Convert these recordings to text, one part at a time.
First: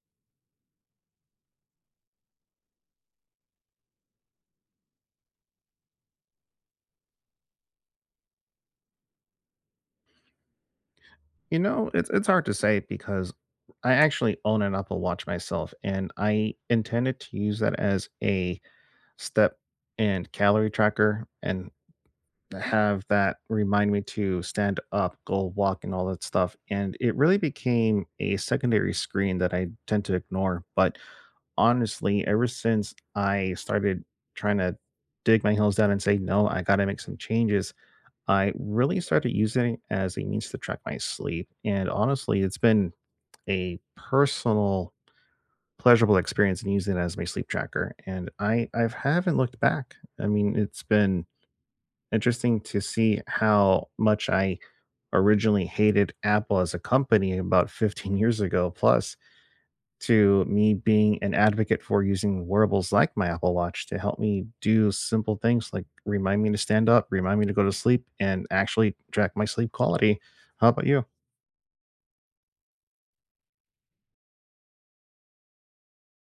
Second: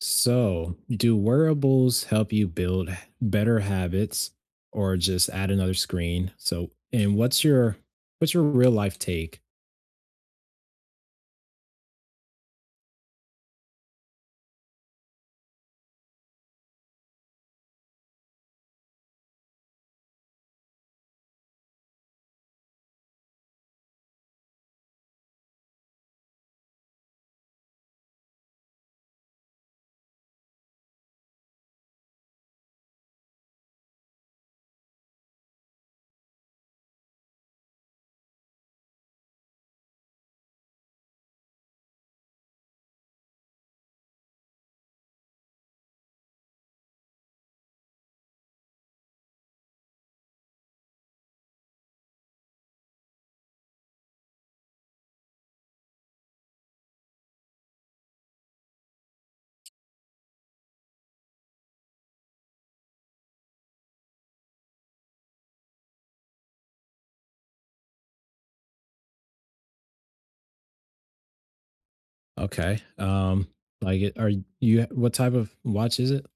So, do wearables help you build better habits or just add another screen? And what's your real life take? You know, it's hard to say because I actually own an Apple Watch myself, and I intended to use that as a step and calorie tracker and have that remind me to stand up, go walk, and all that stuff. And it really became a secondary screen that I tend to ignore. But honestly, ever since I started trying to dig my heels down and say, no, I got to make some changes, I really started using it as a means to track my sleep. And honestly, it's been a personal pleasurable experience in using it as my sleep tracker. And I haven't looked back. I mean, it's been interesting to see how much I originally hated Apple as a company about 15 years ago plus to me being an advocate for using wearables like my Apple Watch to help me do simple things like remind me to stand up, remind me to go to sleep, and actually track my sleep quality. How about you? Okay. Are you what type of watch is it?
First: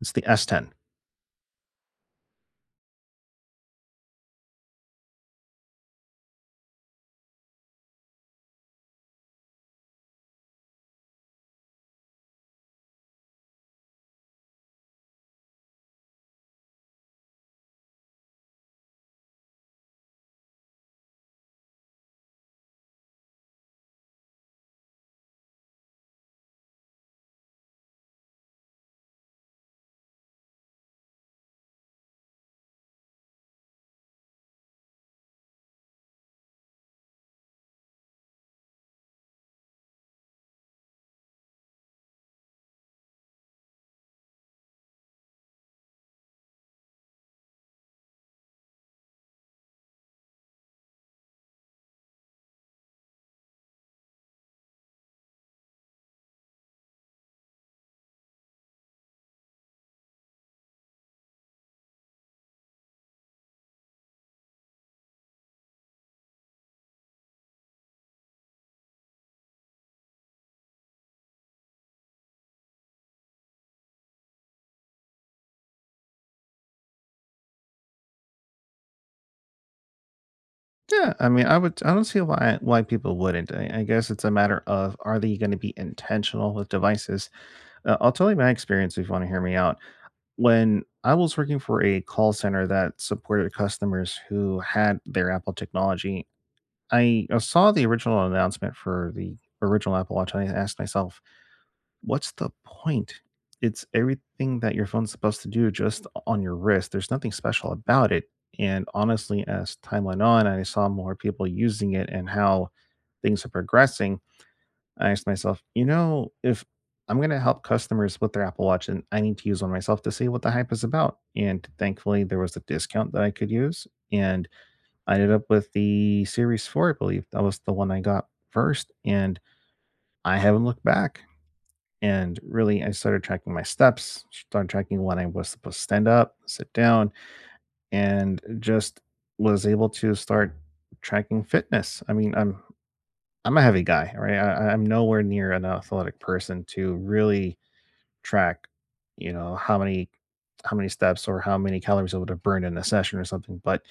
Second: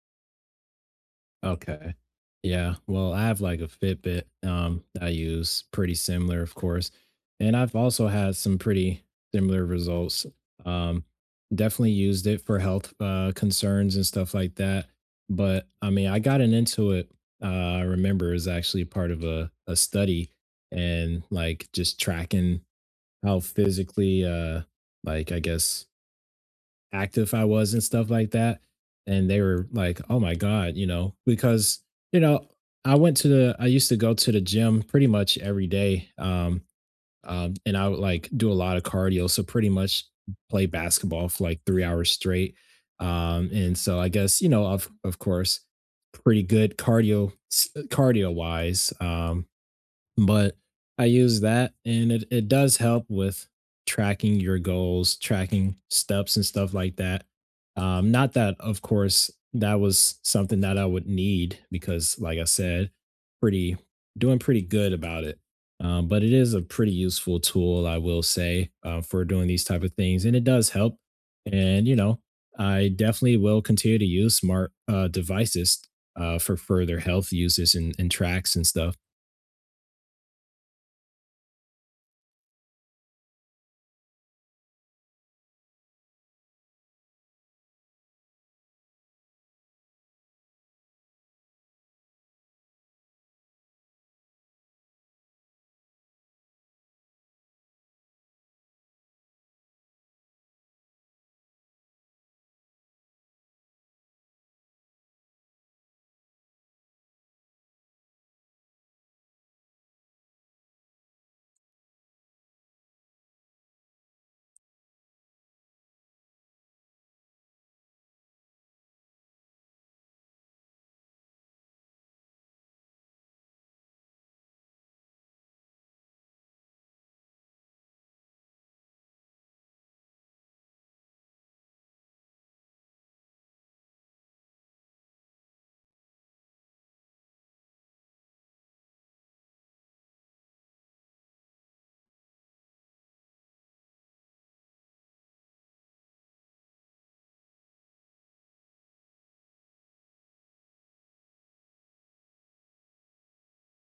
It's the S10. Okay. Yeah. Well, I have like a Fitbit that I use pretty similar, of course. And I've also had some pretty similar results. Um definitely used it for health concerns and stuff like that. But I mean, I gotten into it I remember is actually part of a study and like just tracking how physically like I guess active I was and stuff like that. And they were like, oh my God, you know, because, you know, I went I used to go to the gym pretty much every day. And I would like do a lot of cardio. So pretty much play basketball for like 3 hours straight. And so I guess, you know, of course, pretty good cardio, cardio wise. But I use that and it does help with tracking your goals, tracking steps and stuff like that. Not that, of course, that was something that I would need because, like I said, pretty doing pretty good about it. But it is a pretty useful tool, I will say, for doing these type of things, and it does help. And you know, I definitely will continue to use smart devices for further health uses and tracks and stuff. Yeah, I mean, I would. I don't see why people wouldn't. I guess it's a matter of are they going to be intentional with devices. I'll tell you my experience if you want to hear me out. When I was working for a call center that supported customers who had their Apple technology I saw the original announcement for the original Apple Watch, and I asked myself, "What's the point? It's everything that your phone's supposed to do just on your wrist. There's nothing special about it." And honestly, as time went on, I saw more people using it and how things are progressing, I asked myself, "You know, if I'm going to help customers with their Apple Watch, and I need to use one myself to see what the hype is about." And thankfully, there was a discount that I could use, and I ended up with the Series 4, I believe. That was the one I got first, and I haven't looked back. And really, I started tracking my steps, started tracking when I was supposed to stand up, sit down, and just was able to start tracking fitness. I mean, I'm a heavy guy, right? I'm nowhere near an athletic person to really track, you know, how many steps or how many calories I would have burned in a session or something. But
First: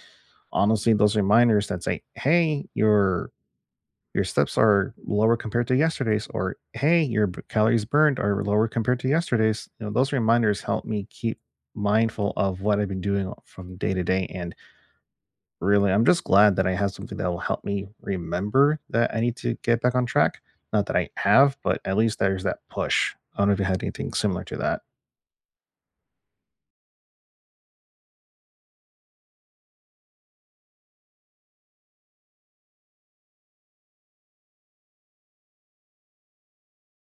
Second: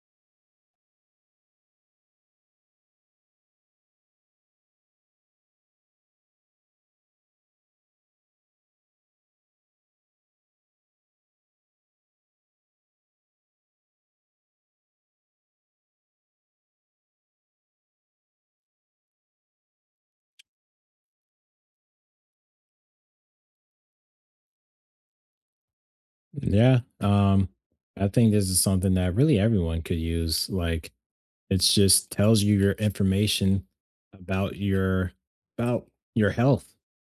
honestly, those reminders that say, "Hey, you're your steps are lower compared to yesterday's or hey your calories burned are lower compared to yesterday's, you know, those reminders help me keep mindful of what I've been doing from day to day, and really I'm just glad that I have something that will help me remember that I need to get back on track, not that I have, but at least there's that push. I don't know if you had anything similar to that. Yeah. I think this is something that really everyone could use. Like it's just tells you your information about your about your health.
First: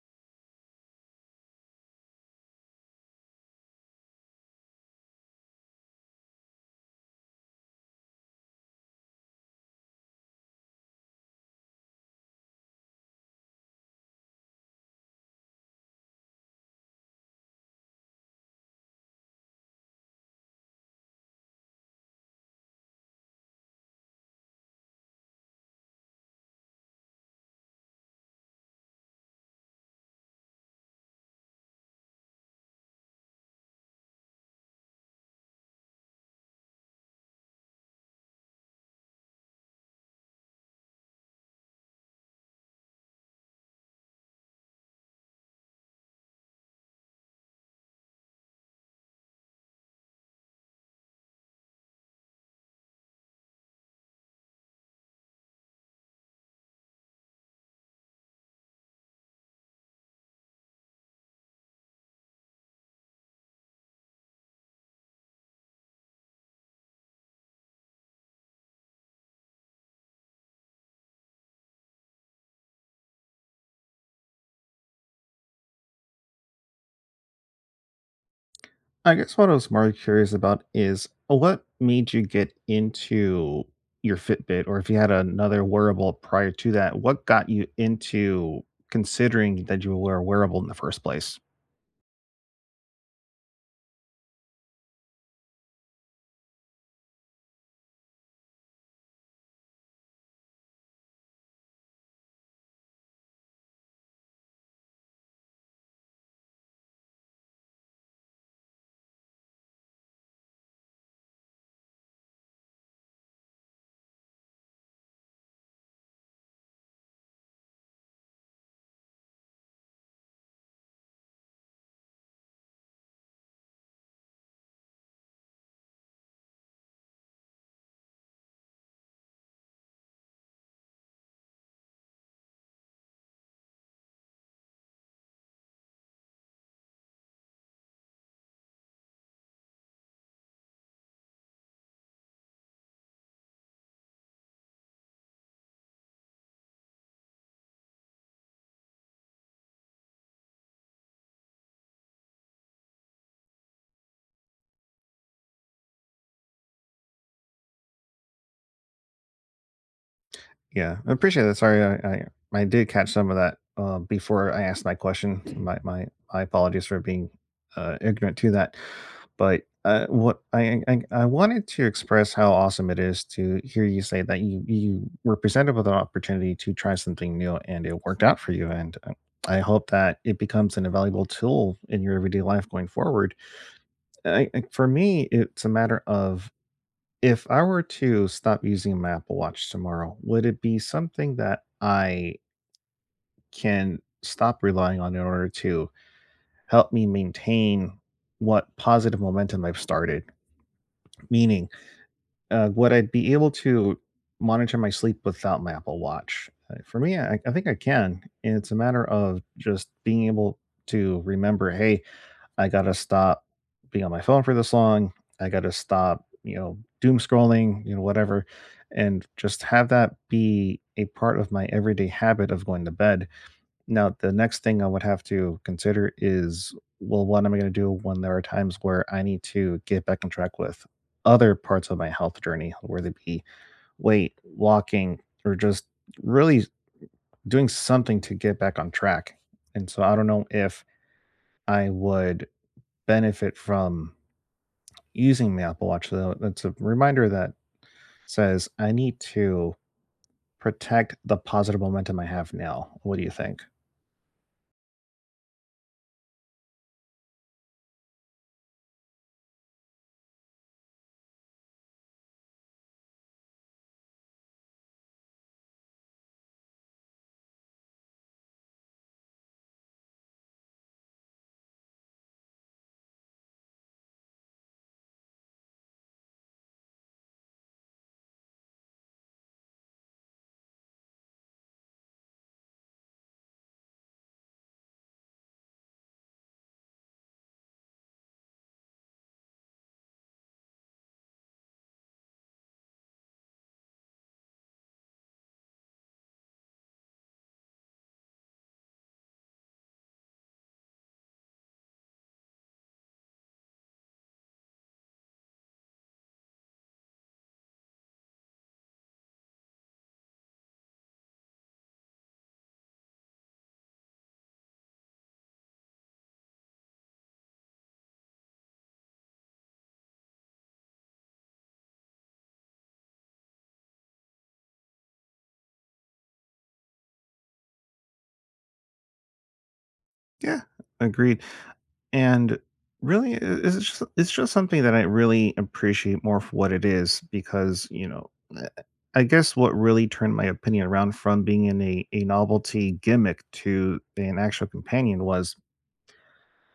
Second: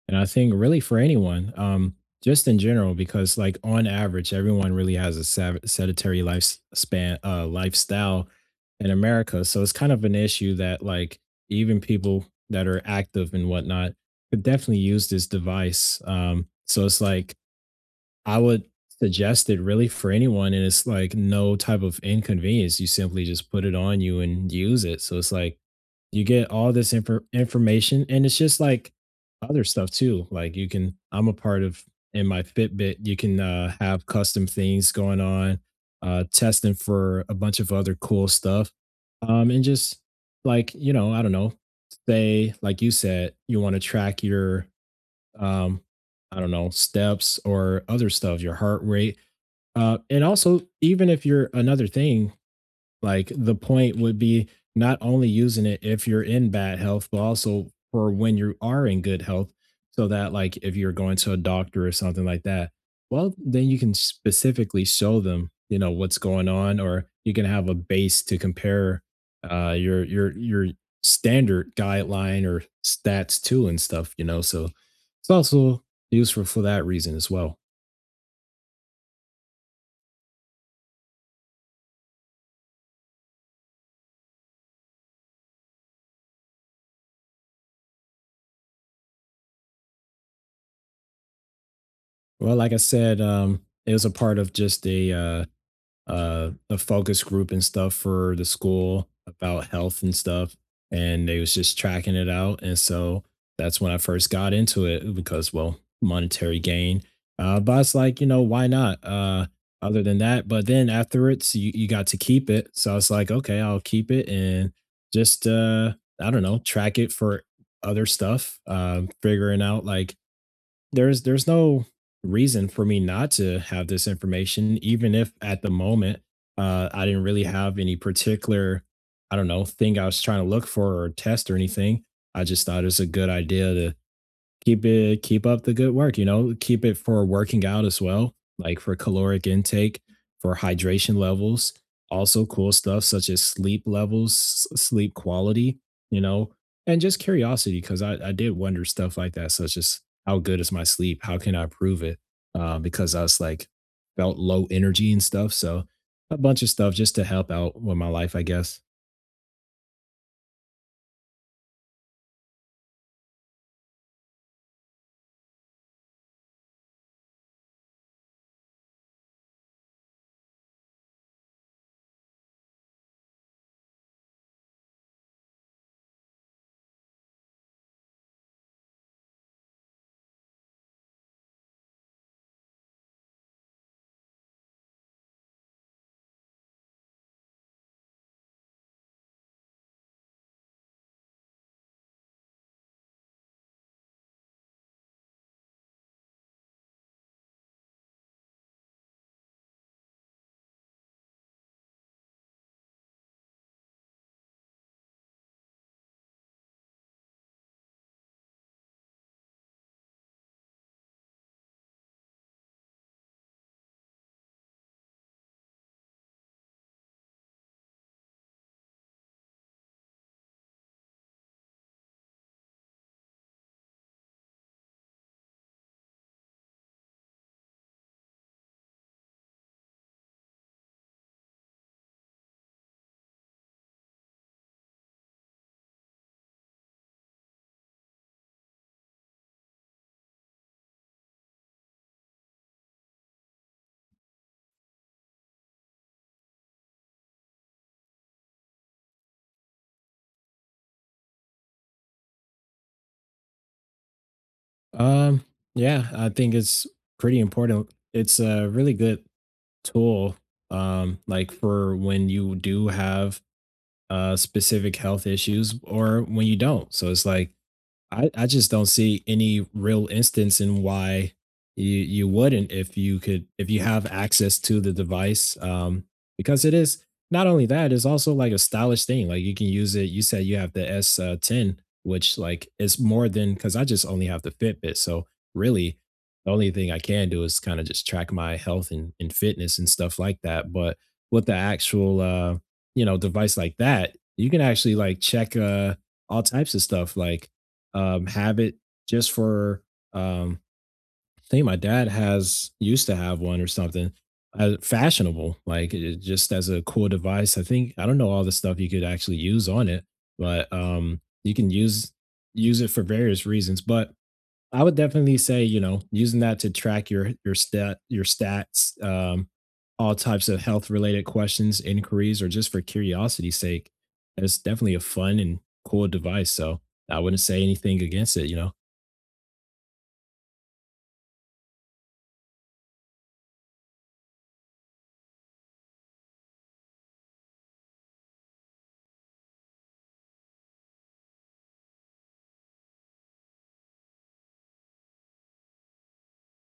And I think really for anyone, just in general, because like on average, everyone really has a sedentary lifespan lifestyle in America. So it's kind of an issue that like even people that are active and whatnot could definitely use this device. So it's like I would suggest it really for anyone, and it's like no type of inconvenience. You simply just put it on you and use it. So it's like you get all this information, and it's just like other stuff too. Like I'm a part of in my Fitbit, you can have custom things going on, testing for a bunch of other cool stuff, and just like you know, I don't know, say like you said, you want to track your um, I don't know, steps or other stuff, your heart rate. And also, even if you're another thing, like the point would be not only using it if you're in bad health, but also for when you are in good health, so that like if you're going to a doctor or something like that, well, then you can specifically show them, you know, what's going on, or you can have a base to compare your your standard guideline or stats to and stuff, you know. So it's also useful for that reason as well. I guess what I was more curious about is what made you get into your Fitbit, or if you had another wearable prior to that, what got you into considering that you were a wearable in the first place? Well, like I said, it was a part of just a focus group and stuff for the school about health and stuff, and they was just tracking it out, and so that's when I first got into it because well, monetary gain. But it's like you know why not? Other than that, but then afterwards you got to keep it, so I was like okay, I'll keep it and just I don't know track it for other stuff, figuring out like there's no reason for me not to have this information, even if at the moment, I didn't really have any particular, I don't know, thing I was trying to look for or test or anything. I just thought it was a good idea to keep up the good work you know keep it for working out as well like for caloric intake for hydration levels, also cool stuff such as sleep levels, sleep quality, you know, and just curiosity because I did wonder stuff like that such as how good is my sleep, how can I improve it. Because I was like felt low energy and stuff, so a bunch of stuff just to help out with my life I guess. Yeah, I appreciate that. Sorry, I did catch some of that before I asked my question. So my apologies for being ignorant to that. But what I wanted to express how awesome it is to hear you say that you were presented with an opportunity to try something new and it worked out for you and. I hope that it becomes an invaluable tool in your everyday life going forward. For me, it's a matter of if I were to stop using my Apple Watch tomorrow, would it be something that I can stop relying on in order to help me maintain what positive momentum I've started? Meaning, would I be able to monitor my sleep without my Apple Watch? For me, I think I can. And it's a matter of just being able to remember, hey, I gotta stop being on my phone for this long. I gotta stop, you know, doom scrolling, you know, whatever, and just have that be a part of my everyday habit of going to bed. Now, the next thing I would have to consider is, well, what am I gonna do when there are times where I need to get back on track with other parts of my health journey, whether it be weight, walking, or just really doing something to get back on track. And so I don't know if I would benefit from using the Apple Watch, though, it's a reminder that says, I need to protect the positive momentum I have now. What do you think? um yeah I think it's pretty important, it's a really good tool. Like for when you do have specific health issues or when you don't, so it's like I just don't see any real instance in why you wouldn't if you could, if you have access to the device. Because it is not only that, it's also like a stylish thing, like you can use it. You said you have the S10, which like is more than cuz I just only have the Fitbit, so really the only thing I can do is kind of just track my health and fitness and stuff like that, but with the actual you know device like that, you can actually like check all types of stuff like have it just for um, I think my dad has used to have one or something, fashionable, like it, just as a cool device. I think I don't know all the stuff you could actually use on it, but you can use it for various reasons. But I would definitely say you know using that to track your stat your stats. All types of health related questions, inquiries, or just for curiosity's sake. It's definitely a fun and cool device. So I wouldn't say anything against it, you know. Yeah, agreed. And really, it's just something that I really appreciate more for what it is because you know, eh, I guess what really turned my opinion around from being in a novelty gimmick to an actual companion was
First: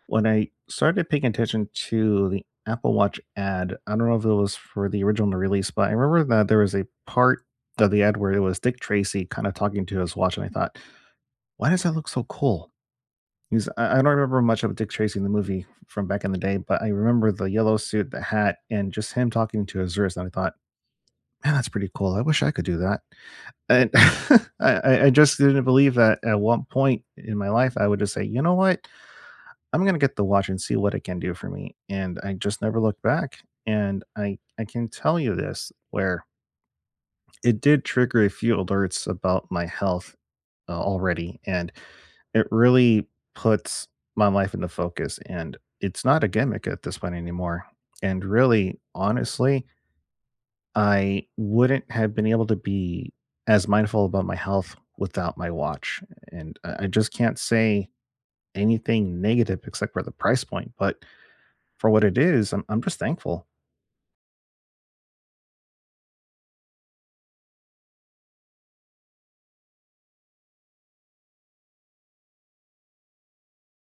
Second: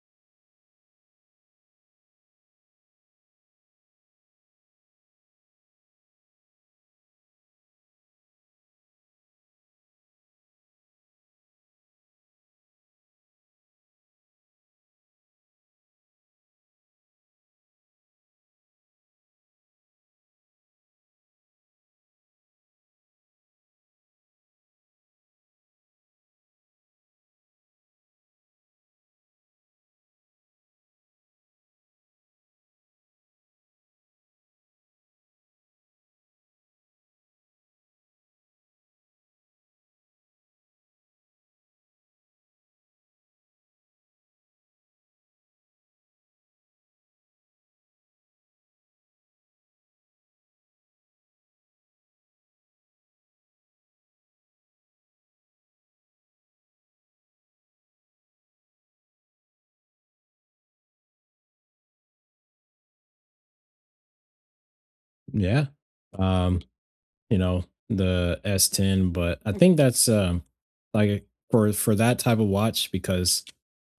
when I started paying attention to the Apple Watch ad, I don't know if it was for the original release, but I remember that there was a part of the ad where it was Dick Tracy kind of talking to his watch, and I thought, why does that look so cool? Because I don't remember much of Dick Tracy in the movie from back in the day, but I remember the yellow suit, the hat, and just him talking to his wrist. And I thought, man, that's pretty cool. I wish I could do that. And I just didn't believe that at one point in my life, I would just say, you know what? I'm gonna get the watch and see what it can do for me. And I just never looked back. And I can tell you this where it did trigger a few alerts about my health already, and it really puts my life into focus. And it's not a gimmick at this point anymore. And really, honestly, I wouldn't have been able to be as mindful about my health without my watch. And I just can't say anything negative except for the price point, but for what it is, I'm just thankful. Yeah. Um, you know, the S10, but I think that's like for that type of watch because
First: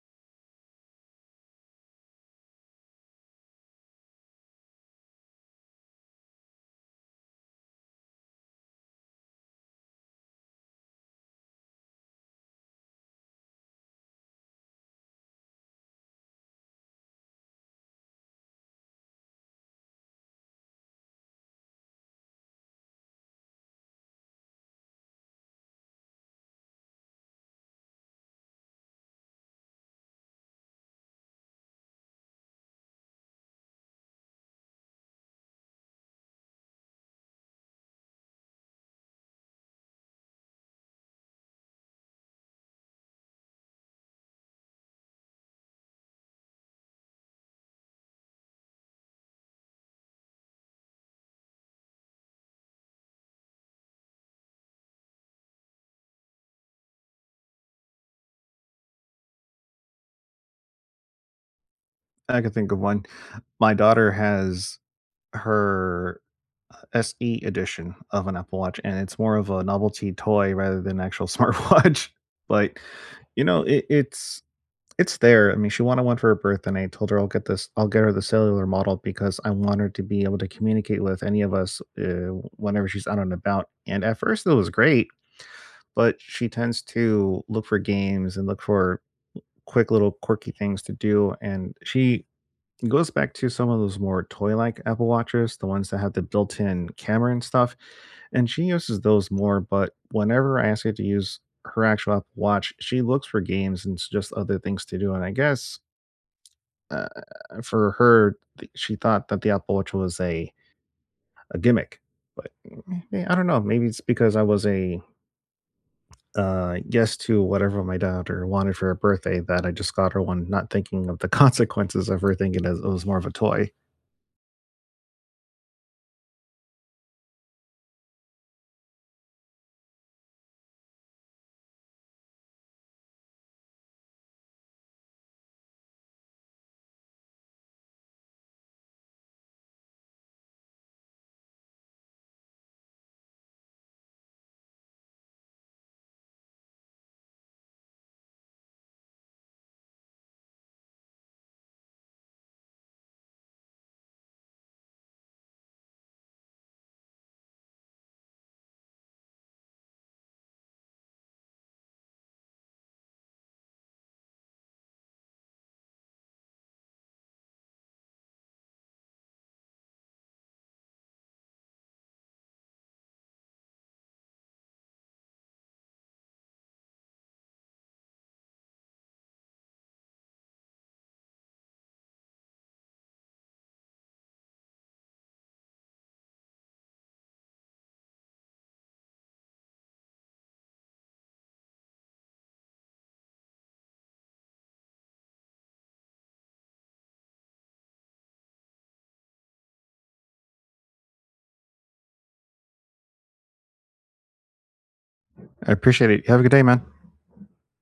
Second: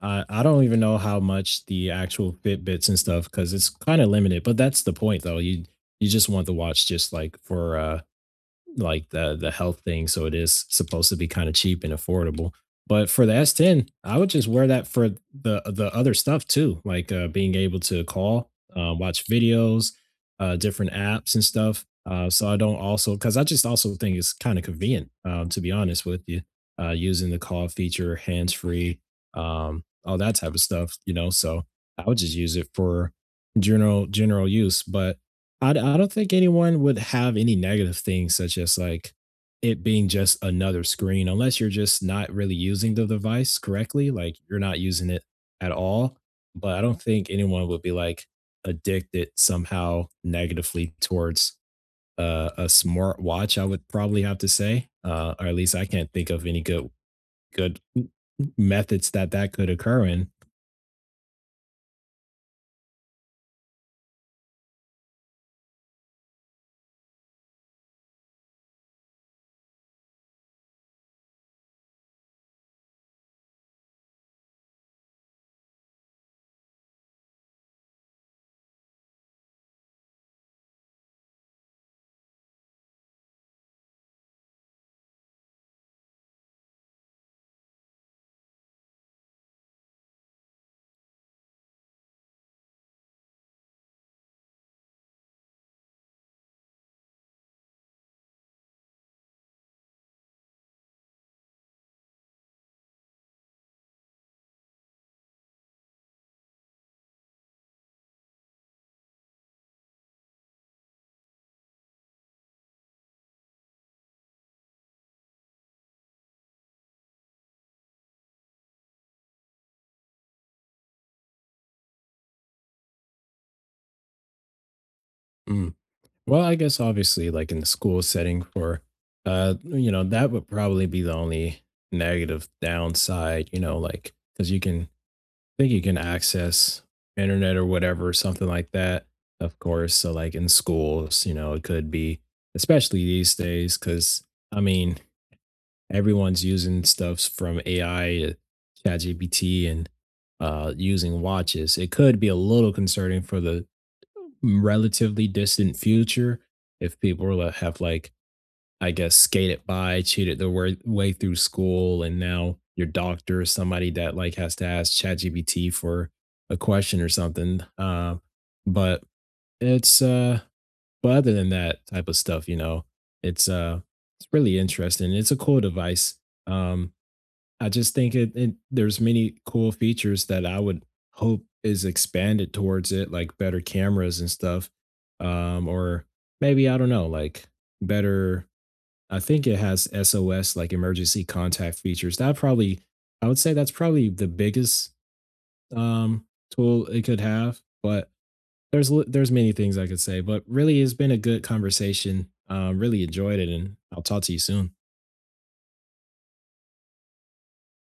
I don't even know how much the actual Fitbits and stuff because it's kind of limited, but that's the point though. You just want the watch just like for like the health thing, so it is supposed to be kind of cheap and affordable. But for the S10, I would just wear that for the other stuff too, like being able to call, watch videos, different apps and stuff. So I don't also because I just also think it's kind of convenient, to be honest with you, using the call feature, hands free, all that type of stuff. You know, so I would just use it for general use, but I don't think anyone would have any negative things such as, like, it being just another screen unless you're just not really using the device correctly, like, you're not using it at all, but I don't think anyone would be, like, addicted somehow negatively towards, a smart watch. I would probably have to say, or at least I can't think of any good good methods that could occur in. I can think of one. My daughter has her, SE edition of an Apple Watch, and it's more of a novelty toy rather than actual smartwatch, but, you know, it's there. I mean, she wanted one for her birthday. And I told her I'll get her the cellular model because I want her to be able to communicate with any of us, whenever she's out and about, and at first, it was great, but she tends to look for games and look for quick little quirky things to do. And she goes back to some of those more toy like Apple Watches, the ones that have the built in camera and stuff. And she uses those more. But whenever I ask her to use her actual Apple Watch, she looks for games and just other things to do. And I guess uh, for her, she thought that the Apple Watch was a gimmick. But yeah, I don't know. Maybe it's because I was a yes to whatever my daughter wanted for her birthday that I just got her one, not thinking of the consequences of her thinking it was more of a toy. Mm. Well, I guess obviously, like in the school setting, for you know, that would probably be the only negative downside, you know, like because you can, I think you can access internet or whatever, something like that, of course. So, like in schools, you know, it could be, especially these days, because I mean, everyone's using stuffs from AI to ChatGPT and using watches. It could be a little concerning for the relatively distant future, if people were have like, I guess, skated by, cheated their way through school, and now your doctor is somebody that like has to ask ChatGPT for a question or something. But it's but other than that type of stuff, you know, it's uh, it's really interesting. It's a cool device. Um, I just think it there's many cool features that I would hope is expanded towards it, like better cameras and stuff. Or maybe I don't know, like better I think it has SOS like emergency contact features. That probably I would say that's probably the biggest um tool it could have, but there's many things I could say, but really it's been a good conversation. Really enjoyed it and I'll talk to you soon. I appreciate it. Have a good day, man.